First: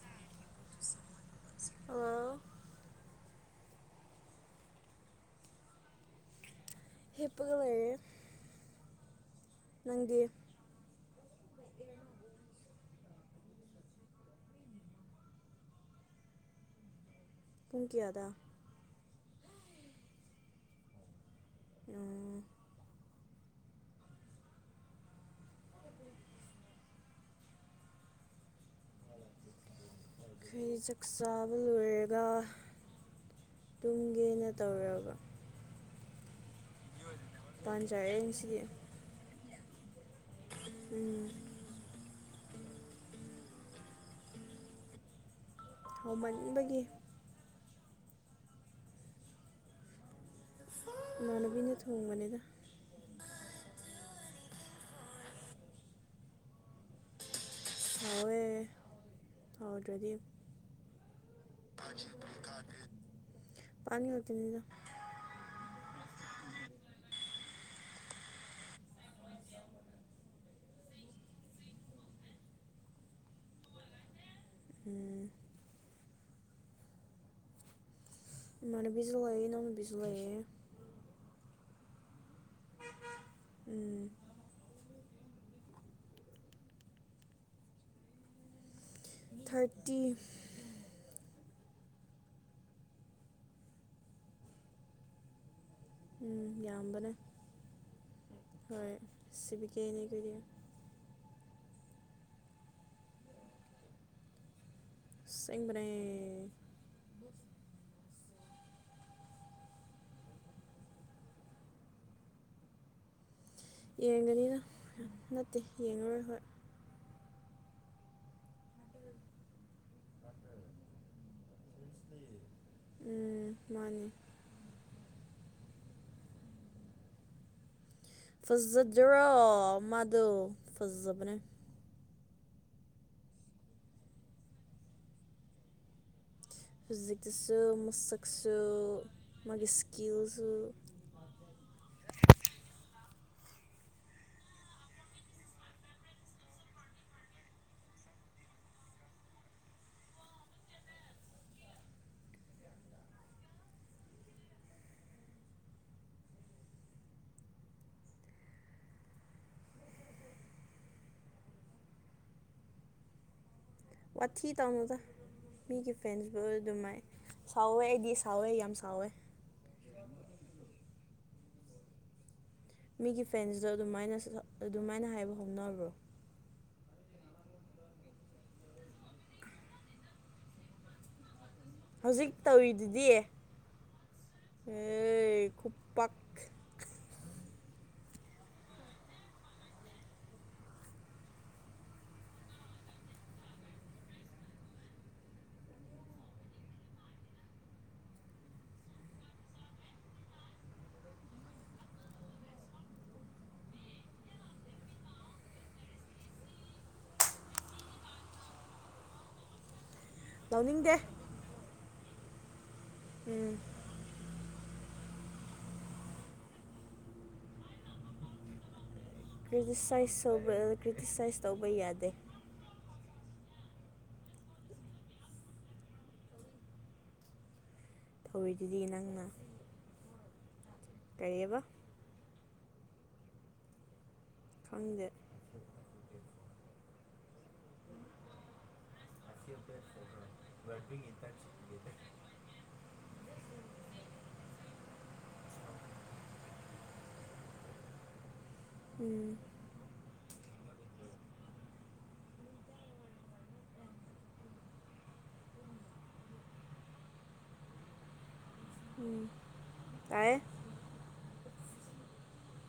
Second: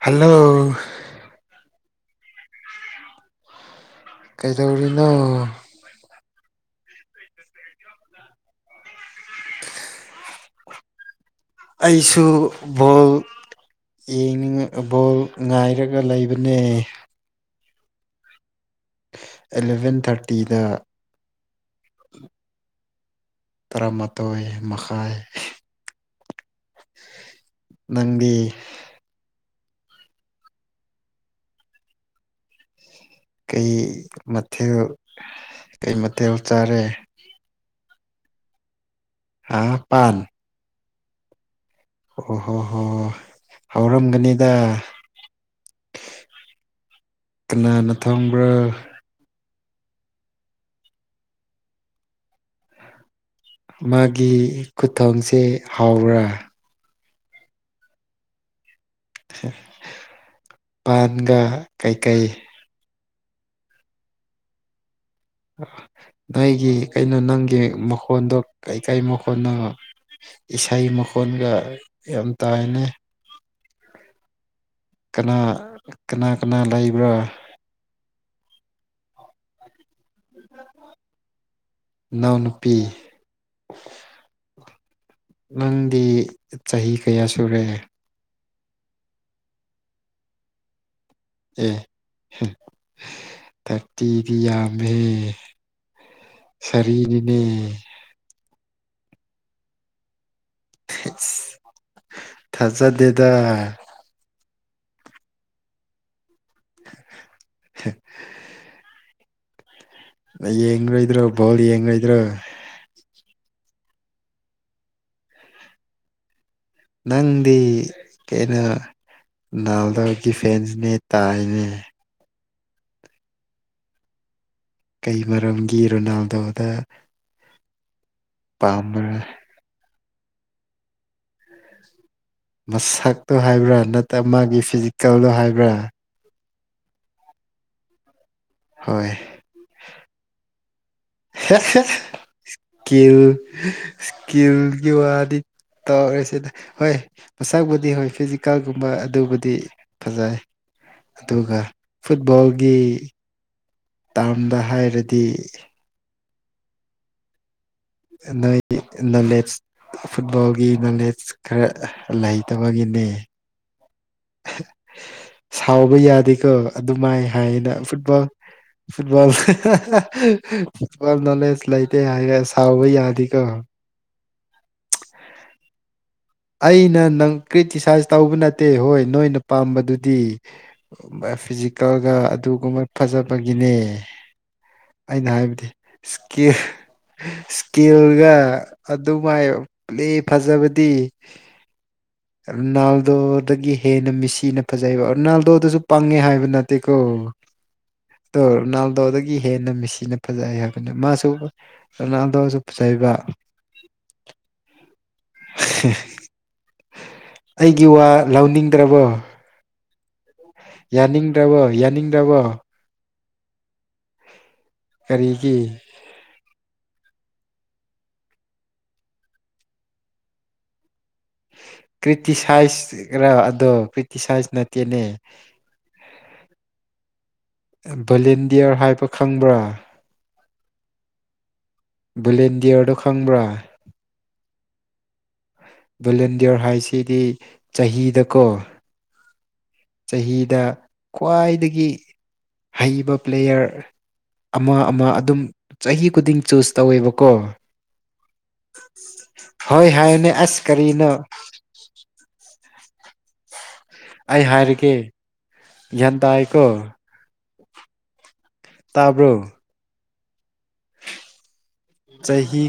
hello ꯑꯝ ꯀꯩꯗꯧꯔꯤꯅꯣ ꯍꯤꯞꯄꯒ ꯂꯩꯌꯦ ꯅꯪꯒꯤ ꯑꯩꯁꯨ ꯕꯣꯜ ꯌꯦꯡ ꯕꯣꯜ ꯉꯥꯏꯔꯒ ꯂꯩꯕꯅꯦ ꯄꯨꯡ ꯀꯌꯥꯗ ꯑꯦꯂꯚꯦꯟ ꯊꯔꯇꯤꯗ ꯎꯝ ꯇꯔꯥꯃꯥꯊꯣꯏ ꯃꯈꯥꯏ ꯅꯪꯗꯤ ꯐꯤ ꯆ ꯁꯥꯥꯕ ꯂꯣꯏꯒ ꯀꯩ ꯃꯊꯦꯜ ꯀꯩ ꯃꯊꯦꯜ ꯆꯥꯔꯦ ꯄꯥꯟꯖꯌꯦꯟꯁꯤꯒꯤ ꯍꯥ ꯄꯥꯟ ꯎꯝ ꯑꯣ ꯍꯣ ꯍꯣ ꯍꯧꯔꯝꯒꯅꯤꯗ ꯍꯣꯡꯃꯟꯕꯒꯤ ꯀꯅꯥꯅ ꯊꯣꯡꯕ꯭ꯔꯥ ꯃꯥꯅꯕꯤꯅ ꯊꯣꯡ ꯃꯅꯗ ꯃꯥꯒꯤ ꯈꯨꯊꯣꯡꯁꯦ ꯍꯥꯎꯕ꯭ꯔꯥ ꯍꯥꯋꯦ ꯄꯥꯟꯒ ꯀꯩꯀꯩ ꯄꯅꯤ ꯑꯣꯏꯗꯤꯅꯤꯅ ꯅꯣꯏꯒꯤ ꯀꯩꯅꯣ ꯅꯪꯒꯤ ꯃꯈꯣꯟꯗꯣ ꯀꯩꯀꯩ ꯃꯈꯣꯟꯅ ꯏꯁꯩ ꯃꯈꯣꯟꯒ ꯌꯥꯝ ꯇꯥꯅꯩ ꯎꯝ ꯀꯅꯥ ꯀꯅꯥ ꯀꯅꯥ ꯂꯩꯕ꯭ꯔꯥ ꯃꯥꯅ ꯕꯤꯖꯂꯋꯥ ꯅꯍꯅ ꯕꯤꯖꯜꯋꯥꯏꯌꯦ ꯏꯅꯥꯎꯅꯨꯄꯤ ꯎꯝ ꯅꯪꯗꯤ ꯆꯍꯤ ꯀꯌꯥ ꯁꯨꯔꯦ ꯊꯥꯔꯇꯤ ꯑꯦ ꯇꯇꯔꯤꯌꯥꯃꯦꯃꯦ ꯎꯝ ꯌꯥꯝꯕꯅꯦ ꯁꯔꯤꯅꯤꯅꯦ ꯍꯣꯏ ꯁꯤꯕꯤꯀꯦꯅꯦꯒꯤꯗꯤ ꯊꯖ ꯗꯦꯗ ꯁꯦꯡꯕꯔꯦ ꯌꯦꯡꯣꯏꯗ꯭ꯔꯣ ꯥꯎꯂꯤ ꯌꯦꯡꯣꯏꯗꯣ ꯌꯦꯡꯒꯅꯤꯅ ꯅꯠꯇꯦ ꯌꯦꯡꯉꯔꯣꯏ ꯍꯣꯏ ꯅꯪꯗꯤ ꯀꯩꯅꯣ ꯅꯗ ꯐꯦꯟꯁꯅꯦ ꯇꯥꯏꯅꯦ ꯎꯝ ꯃꯥꯅꯦ ꯀ ꯃꯔꯝꯒꯤ ꯔꯣꯅꯥꯜꯗꯣꯗ ꯄꯥꯝꯕ꯭ꯔꯥ ꯐꯖꯗꯔꯣ ꯃꯥꯗꯣ ꯐꯖꯕꯅꯦ ꯃꯁꯛꯇꯣ ꯍꯥꯏꯕ꯭ꯔꯥ ꯅꯠꯇ꯭ꯔ ꯃꯥꯒꯤ ꯐꯤꯖꯤꯀꯦꯜꯗꯣ ꯍꯥꯏꯕ꯭ꯔꯥ ꯐꯤꯖꯤꯛꯁꯁꯨ ꯃꯁꯛꯁꯨ ꯍꯣꯏ ꯃꯥꯒꯤ ꯁꯀꯤꯜꯁꯨ ꯏꯁꯀꯤꯜ ꯏꯁꯀꯤꯜꯒꯤ ꯋꯥꯗꯤ ꯇꯧꯔꯁꯤꯗ ꯍꯣꯏ ꯃꯁꯛꯕꯨꯗꯤ ꯍꯣꯏ ꯐꯤꯖꯤꯀꯦꯜꯒꯨꯝꯕ ꯑꯗꯨꯕꯨꯗꯤ ꯐꯖꯩ ꯑꯗꯨꯒ ꯐꯨꯠꯕꯣꯜꯒꯤ ꯇꯥꯔꯝꯗ ꯍꯥꯏꯔꯗꯤ ꯅꯣꯏ ꯅꯣꯂꯦꯖ ꯐꯨꯠꯕꯣꯜꯒꯤ ꯅꯣꯂꯦꯖ ꯈꯔ ꯂꯩꯇꯕꯒꯤꯅꯤ [inaudible] ꯋꯥꯊꯤ ꯇꯧꯅꯗ ꯃꯤꯒꯤ ꯁꯥꯎꯕ ꯐ꯭ꯔꯦꯟꯁꯄꯨ ꯌꯥꯗꯦꯀꯣ ꯑꯗꯨꯝꯥꯏ ꯑꯗꯨꯃꯥꯏꯅ ꯍꯥꯏꯅ ꯁꯥꯎꯋꯦ ꯑꯩꯗꯤ ꯐꯨꯠꯕꯣꯜ ꯁꯥꯎꯋꯦ ꯌꯥꯝ ꯁꯥꯎꯋꯦ ꯐꯨꯠꯕꯣꯜ ꯐꯨꯠꯣꯜ ꯅꯣꯂꯦꯖ ꯂꯩꯇꯦ ꯍꯥꯏꯒꯦ ꯃꯤꯒꯤ ꯐꯦꯟꯁꯤꯗ ꯑꯗꯨꯃꯥꯏꯅ ꯑꯗꯨꯃꯥꯏꯅ ꯍꯥꯏꯕ ꯍꯧꯅꯕ꯭ꯔꯣ ꯑꯩꯅ ꯅꯪ ꯀ꯭ꯔꯤꯇꯤꯁꯥꯏꯁ ꯇꯧꯕ ꯅꯠꯇꯦ ꯍꯣꯏ ꯅꯣꯏꯅ ꯄꯥꯝꯕꯗꯨꯗꯤ ꯐꯤꯖꯤꯛ ꯇꯧꯔꯒ ꯍꯧꯖꯤꯛ ꯑꯗꯨꯒꯨꯝꯕ ꯇꯧꯔꯤꯗꯨꯗꯤ ꯐꯖꯕꯒꯤꯅꯦ ꯑꯩꯅ ꯑꯦ ꯍꯥꯏꯕꯗꯤ ꯈꯨꯄꯥꯛ ꯏꯁꯀꯦꯜꯒ ꯑꯗꯨꯃꯥꯏ ꯄ꯭ꯂꯦ ꯐꯖꯕꯗꯤ [inaudible] ꯔꯣꯅꯥꯜꯗꯣꯗꯒꯤ ꯍꯦꯟꯅ ꯃꯤꯁꯤꯅ ꯐꯖꯩꯕ ꯔꯣꯅꯥꯜꯗꯣꯗꯁꯨ ꯄꯥꯡꯉꯦ ꯍꯥꯏꯕ ꯅꯠꯇꯦꯀꯣ [inaudible] ꯑ ꯔꯣꯅꯥꯜꯗꯣꯗꯒꯤ ꯍꯦꯟꯅ ꯃꯤꯦꯁꯤꯅ ꯐꯖꯩ ꯍꯥꯏꯕꯅꯦ ꯃꯥꯁꯨ ꯔꯣꯅꯥꯜꯗꯣꯁꯨ ꯐꯖꯩ ꯂꯩꯕ [inaudible] ꯑꯩꯒꯤ ꯋꯥ ꯂꯧꯅꯤꯡꯗ꯭ꯔꯕꯣ ꯂꯧꯅꯤꯡꯗꯦ ꯌꯥꯅꯤꯡꯗ꯭ꯔꯕꯣ ꯌꯥꯅꯤꯡꯗ꯭ꯔꯕꯣ ꯎꯝ ꯀꯔꯤꯒꯤ ꯀꯇ ꯁꯋꯥ ꯁ ꯀ ꯀ꯭ꯔꯤꯇꯤꯁꯥꯏꯁ ꯈꯔ ꯑꯗꯣ ꯀ꯭ꯔꯤꯇꯤꯁꯥꯏꯁ ꯅꯠꯇꯦꯅꯦ ꯚꯣꯂꯦꯟꯗꯤꯌꯔ ꯇꯧꯔꯤꯗꯨꯗꯤ ꯍꯥꯏꯕ ꯅꯪꯅ ꯈꯪꯕ꯭ꯔꯥ ꯀꯔꯤꯑꯕ ꯕꯨꯂꯦꯟ ꯗꯤꯌꯔꯗꯣ ꯈꯪꯕ꯭ꯔꯥ ꯈꯪꯗꯦ ꯚꯣꯂꯦꯟꯗꯤꯌꯔ ꯍꯥꯏꯁꯤꯗꯤ ꯆꯍꯤꯗꯀꯣ ꯆꯍꯤꯗ ꯈ꯭ꯋꯥꯏꯗꯒꯤ ꯍꯩꯕ ꯄ꯭ꯂꯦꯌꯔ ꯑꯃ ꯑꯃ ꯑꯗꯨꯝ ꯆꯍꯤ ꯈꯨꯗꯤꯡ ꯆꯨꯁ ꯇꯧꯋꯦꯕꯀꯣ ꯎꯝ ꯍꯣꯏ ꯍꯣꯏꯅꯦ ꯑꯁ ꯀꯔꯤ ꯅ ꯑꯩ ꯍꯥꯏꯔꯒꯦ ꯒ꯭ꯌꯥꯟ ꯇꯥꯏꯀꯣ ꯇꯥꯕ꯭ꯔꯣ ꯇꯌꯦ ꯆꯍꯤ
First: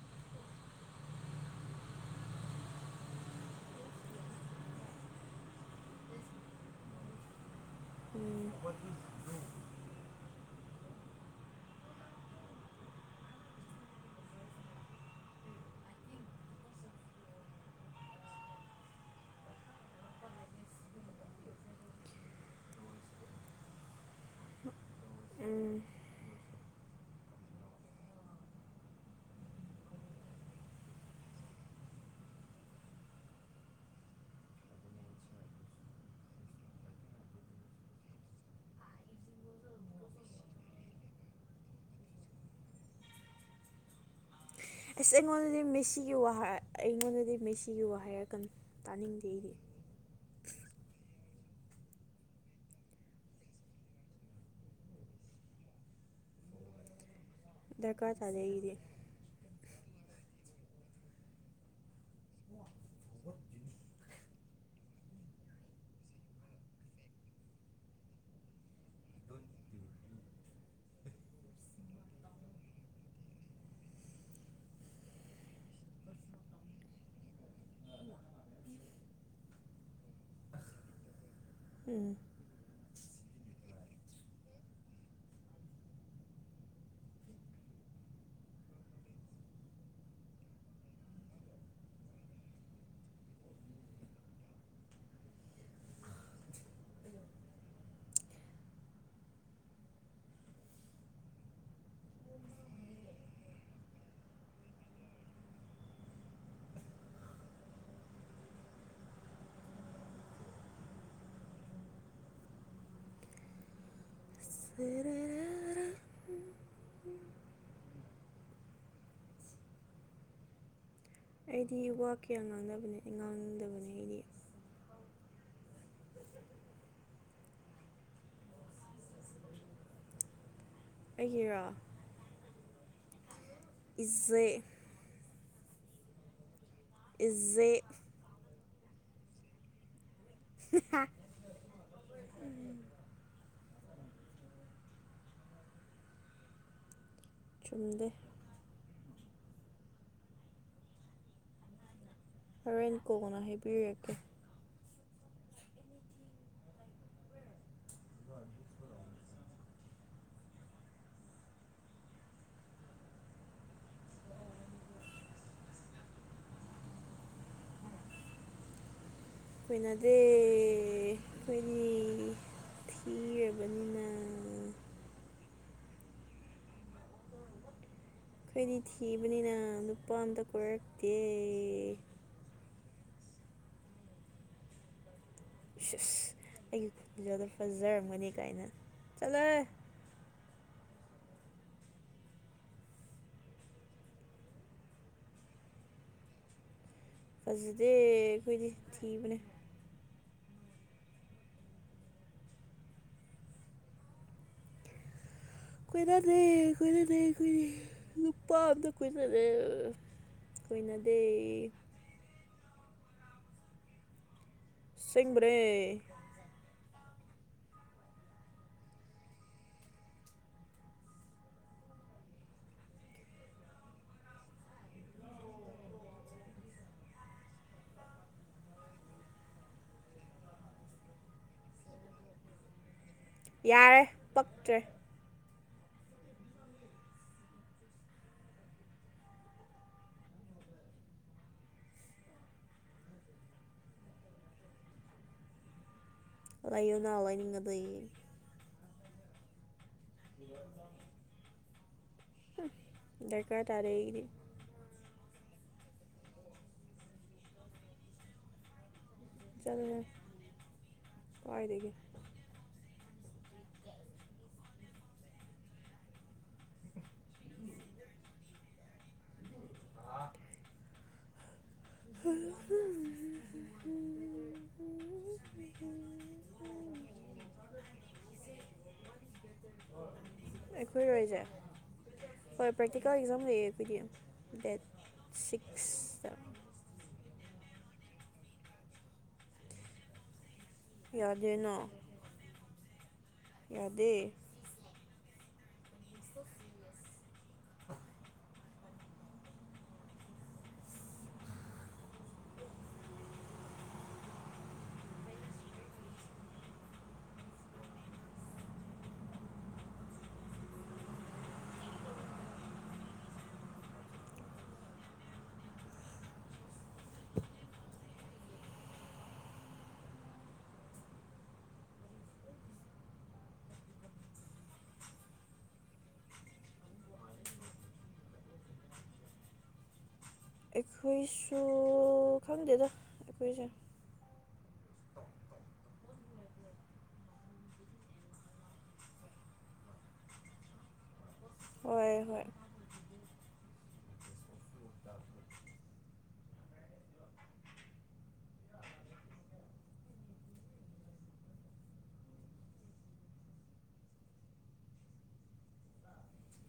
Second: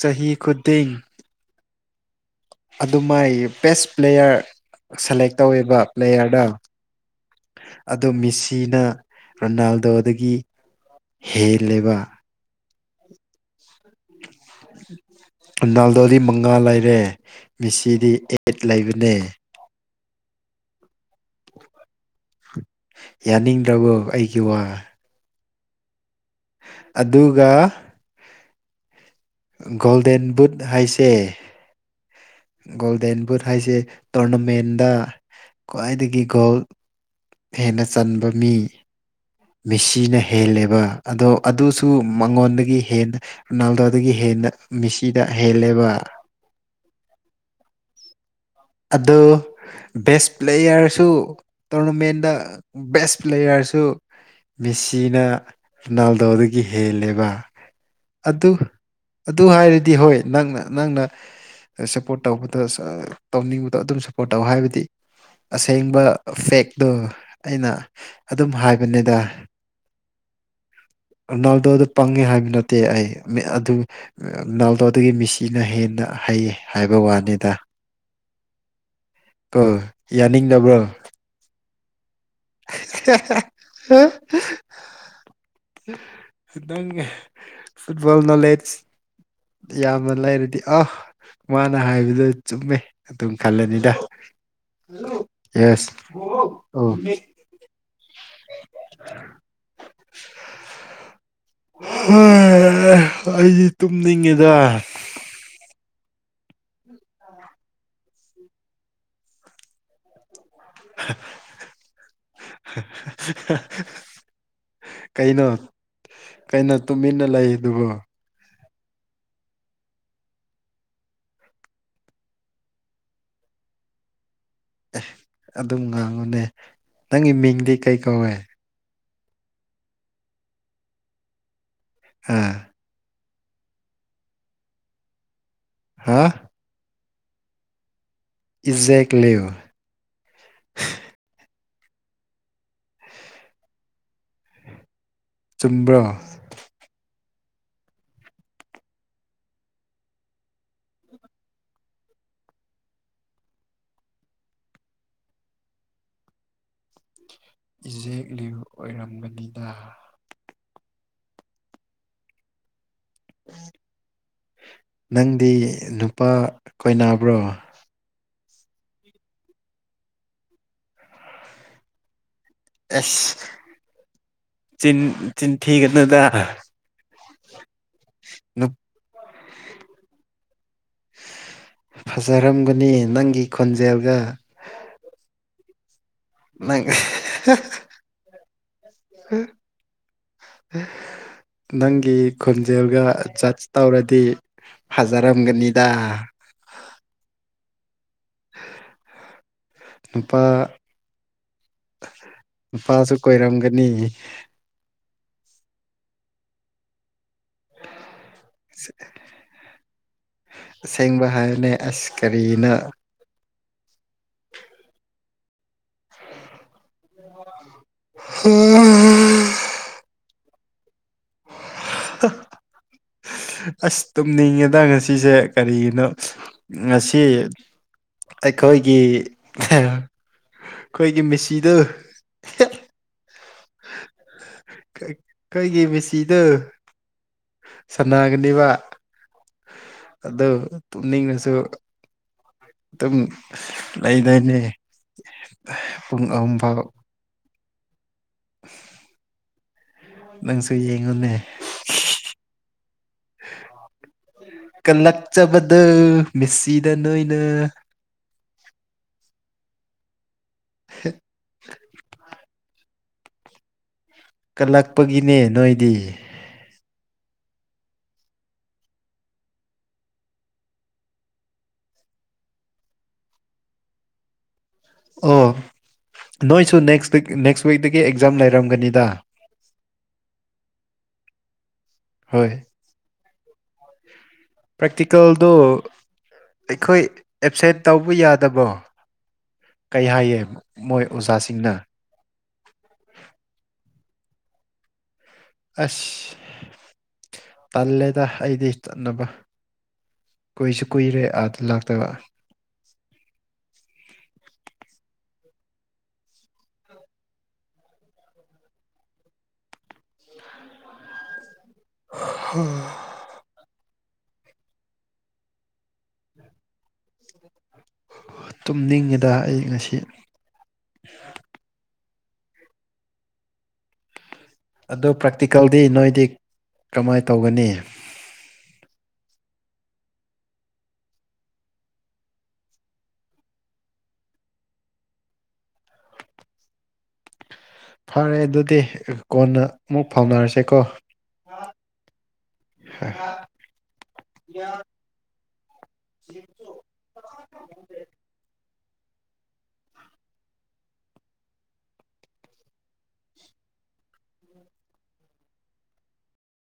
ꯆꯍꯤ ꯈꯨꯗꯤꯡ ꯑꯗꯨꯃꯥꯏ ꯕꯦꯁ ꯄ꯭ꯂꯦꯌꯔ ꯁꯦꯂꯦꯛ ꯇꯧꯋꯦꯕ ꯄ꯭ꯂꯦꯌꯔꯗ ꯑꯗꯨ ꯑꯗꯣ ꯎꯝ ꯃꯤꯁꯤꯅ ꯔꯣꯅꯥꯜꯗꯣꯗꯒꯤ ꯍꯦꯜꯂꯦꯕ [unintelligible] ꯅꯥꯜꯗꯣꯗꯤ ꯃꯉꯥ ꯂꯩꯔꯦ ꯃꯤꯁꯤꯗꯤ ꯑꯩꯠ ꯂꯩꯕꯅꯦ ꯌꯥꯅꯤꯡꯗ꯭ꯔꯕꯣ ꯑꯩꯒꯤ ꯋꯥ ꯎꯝ ꯑꯗꯨꯒ ꯒꯣꯜꯗꯦꯟ ꯕꯨꯠ ꯍꯥꯏꯁꯦ ꯒꯣꯜꯗꯦꯟ ꯕꯨꯠ ꯍꯥꯏꯁꯦ ꯇꯣꯔꯅꯥꯃꯦꯟꯗ ꯈ꯭ꯋꯥꯏꯗꯒꯤ ꯒꯣꯜ ꯍꯦꯟꯅ ꯆꯟꯕ ꯃꯤ ꯃꯤꯦꯁꯤꯅ ꯍꯦꯜꯂꯦꯕ ꯑꯗꯣ ꯑꯗꯨꯁꯨ ꯃꯉꯣꯟꯗꯒꯤ ꯍꯦꯟꯣꯅꯥꯜꯗꯣ ꯑꯁ ꯑꯩꯉꯣꯟꯗꯗꯤ ꯃꯦꯁꯤꯒꯤ ꯋꯥꯍ ꯑꯩꯉꯣꯟꯗꯗꯤ ꯃꯦꯁꯤꯒꯤ ꯋꯥꯍꯩꯔ ꯑꯗ ꯦꯁ ꯄ꯭ꯂꯦꯌꯔꯁꯨ ꯇꯣꯔꯅꯃꯦꯟꯗ ꯕꯦꯁ ꯄ꯭ꯂꯦꯌꯔꯁꯨ ꯃꯦꯁꯤꯅ ꯔꯣꯅꯥꯜꯗꯣꯗꯒꯤ ꯍꯦꯜꯂꯦꯕ ꯗꯔꯀꯥꯔ ꯇꯥꯗꯦ ꯑꯗꯨ ꯑꯩꯗꯤ ꯑꯗꯨ ꯍꯥꯏꯔꯗꯤ ꯍꯣꯏ ꯅꯪꯅ ꯅꯪꯅ ꯁꯞꯄꯣꯔꯠ ꯇꯧꯕꯗ ꯇꯧꯅꯤꯡꯕꯗꯣ ꯑꯗꯨꯝ ꯁꯞꯄꯣꯔꯠ ꯇꯧ ꯍꯥꯏꯕꯗꯤ ꯑꯁꯦꯡꯕ ꯐꯦꯛꯇꯣ ꯑꯩꯅ ꯑꯗꯨꯝ ꯍꯥꯏꯕꯅꯤꯗ ꯅꯥꯜꯗꯣꯗ ꯄꯪꯉꯦ ꯍꯥꯏꯕ ꯅꯠꯇꯦ ꯑꯩ ꯑꯗꯨ ꯅꯥꯜꯗꯣꯗꯒꯤ ꯃꯤꯦꯁꯤꯅ ꯍꯦꯟꯅ ꯍꯩ ꯍꯥꯏꯕ ꯋꯥꯅꯤꯗ ꯎ ꯀ ꯌꯥꯅꯤꯡꯗꯕ꯭ꯔꯣ ꯎꯝ ꯍꯜꯂ ꯅꯪ ꯐꯨꯠꯕꯣꯜ ꯅꯣꯂꯦꯖ ꯌꯥꯝꯅ ꯂꯩꯔꯗꯤ ꯑ ꯃꯥꯅ ꯍꯥꯏꯕꯗꯨꯣ ꯆꯨꯝꯃꯦ ꯑꯗꯨꯝ ꯈꯜꯂꯅꯤꯗ ꯌꯦꯁ ꯑꯣ [unintelligible] ꯍ ꯑꯩꯗꯤ ꯇꯨꯝꯅꯤꯡꯉꯤꯗ [unintelligible] ꯀꯩꯅꯣ ꯀꯩꯅꯣ ꯇꯨꯃꯤꯟꯅ ꯂꯩ ꯑꯗꯨꯕꯨ ꯑꯩꯗꯤ ꯋꯥ ꯀꯌꯥ ꯉꯥꯡꯗꯕꯅꯦ ꯉꯥꯡꯗꯕꯅꯦ ꯑꯩꯗꯤ ꯑꯗꯨꯝ ꯉꯥꯡꯉꯨꯅꯦ ꯅꯪꯒꯤ ꯃꯤꯡꯗꯤ ꯀꯩ ꯀꯧꯋꯦ ꯑꯩꯒꯤꯔ ꯑꯥ ꯏꯖꯩ ꯍꯥ ꯎꯆꯩ ꯏꯖꯦꯛ ꯂꯦꯌꯣ ꯎꯝ ꯆꯨꯝꯝꯕ꯭ꯔꯥ ꯆꯨꯝꯗ ꯍꯣꯔꯦꯟ ꯀꯣꯅ ꯍꯥꯏꯕꯤꯔꯛꯀꯦ ꯏꯖꯦꯛ ꯂꯤꯌꯨ ꯑꯣꯏꯔꯝꯕꯅꯤꯅ [unintelligible] ꯅꯪꯗꯤ ꯅꯨꯄꯥ ꯀꯣꯏꯅꯥꯕ꯭ꯔꯣ ꯑꯩꯈꯣꯏꯅꯗꯤꯦ ꯑꯩꯈꯣꯏꯒꯤ ꯁ ꯆꯤꯟ ꯆꯤꯟꯤꯟꯊ ꯀ ꯑꯗꯨꯗ ꯑꯩꯈꯣꯏꯗꯤ ꯊꯤꯕꯅꯤꯅ ꯅꯨꯄꯥ ꯑꯝꯇ ꯀꯣꯏꯔꯛꯇꯦ ꯐꯖꯔꯝꯒꯅꯤ ꯅꯪꯒꯤ ꯈꯣꯟꯖꯦꯜꯒ ꯑꯁ ꯅꯪ ꯑꯩꯒꯤ ꯈꯨꯟꯖꯗ ꯐꯖꯔꯝꯒꯅꯤ ꯀꯥꯏꯅ ꯆꯠꯂꯦ ꯅꯪꯒꯤ ꯈꯣꯟꯖꯦꯜꯒ ꯖꯠꯆ ꯇꯧꯔꯗꯤ ꯐꯖꯔꯝꯒꯅꯤꯗ ꯐꯖꯗꯦ ꯑꯩꯈꯣꯏꯗꯤ ꯊꯤꯕꯅꯦ ꯅꯨꯄꯥ ꯅꯨꯄꯥꯁꯨ ꯀꯣꯏꯔꯝꯒꯅꯤ ꯀꯅ ꯂꯩ ꯀꯅ ꯂꯩ ꯑꯩꯈ ꯅꯨꯄꯥ ꯑꯝꯇ ꯀꯏꯅꯗ ꯀꯨꯏꯅꯗꯩ ꯑ ꯁꯤꯁꯤꯡꯔꯩ ꯍ [unintelligible] ꯑꯁ ꯇꯨꯝꯅꯤꯡꯉꯦꯗ ꯉꯁꯤꯁꯦ ꯀꯔꯤꯒꯤꯅꯣ ꯉꯁꯤ ꯑꯩꯈꯣꯏꯒꯤ ꯑꯩꯈꯣꯏꯒꯤ ꯃꯤꯁꯤꯗꯨ ꯌꯥꯔꯦ ꯄꯛꯇ꯭ꯔꯦ ꯀꯩꯒꯤ ꯃꯦꯆꯤꯗꯨ ꯁꯅꯒꯅꯦꯕ ꯑꯗꯣ ꯇꯅꯤꯡꯅꯁꯨ ꯑꯗꯨꯝ ꯂꯩꯗꯣꯏꯅꯦ ꯄꯨꯡ ꯑꯍꯨꯝ ꯐꯥꯎ ꯌꯣ ꯅꯣ ꯅꯤꯡꯉ ꯑꯗ ꯅꯪꯁꯨ ꯌꯦꯡꯉꯨꯅꯦ ꯗꯀꯥ ꯇꯥꯔꯩꯒꯗꯤ ꯑ ꯑꯗꯨ ꯃꯦꯁꯤꯗ ꯅꯣꯏꯅ ꯆꯠꯂ ꯀꯥꯏꯔꯤꯗꯒꯤ ꯀꯜꯂꯛꯄꯒꯤꯅꯦ ꯅꯣꯏꯗꯤ ꯑ [unintelligible] ꯑꯣ ꯅꯣꯏꯁꯨ ꯅꯦꯛꯁ ꯅꯦꯛꯁ ꯋꯤꯛꯇꯒꯤ ꯑꯦꯛꯖꯥꯝ ꯂꯩꯔꯝꯒꯅꯤꯗ ꯑꯩꯈꯣꯏꯔꯣꯏꯁꯦ ꯍꯣꯏ ꯄ꯭ꯔꯦꯛꯇꯤꯀꯦꯜ ꯑꯦꯛꯖꯥꯝ ꯂꯩꯌꯦ ꯑꯩꯈꯣꯏꯗꯤ ꯗꯦꯠ ꯄ꯭ꯔꯦꯛꯇꯤꯀꯦꯜꯗꯣ ꯁꯤꯛꯁꯇ ꯑꯩꯈꯣꯏ ꯑꯦꯞꯁꯦꯟ ꯇꯧꯕ ꯌꯥꯗꯕꯣ ꯀꯩ ꯍꯥꯏꯌꯦ ꯃꯣꯏ ꯑꯣꯖꯥꯁꯤꯡꯅ ꯌꯥꯗꯦꯅꯣ ꯌꯥꯗꯦ ꯑꯁ ꯇꯜꯂꯦꯗ ꯑꯩꯗꯤ ꯆꯠꯅꯕ ꯀꯨꯏꯁꯨ ꯀꯨꯏꯔꯦ ꯑꯥꯗ ꯂꯥꯛꯇꯕ ꯍꯝ ꯇꯨꯝꯅꯤꯡꯉꯤꯗ ꯑꯩ ꯉꯁꯤ ꯑꯗꯨ ꯄ꯭ꯔꯥꯛꯇꯤꯀꯦꯜꯗꯤ ꯅꯣꯏꯗꯤ ꯀꯃꯥꯏꯅ ꯇꯧꯒꯅꯤ ꯑꯩꯈꯣꯏꯁꯨ ꯈꯪꯗꯦꯗ ꯑꯩꯈꯣꯏꯁꯦ ꯐꯔꯦ ꯑꯗꯨꯗꯤ ꯀꯣꯟꯅ ꯑꯃꯨꯛ ꯐꯥꯎꯅꯔꯁꯦꯀꯣ ꯍꯣꯏ ꯍꯣꯏ ꯌꯥ [unintelligible]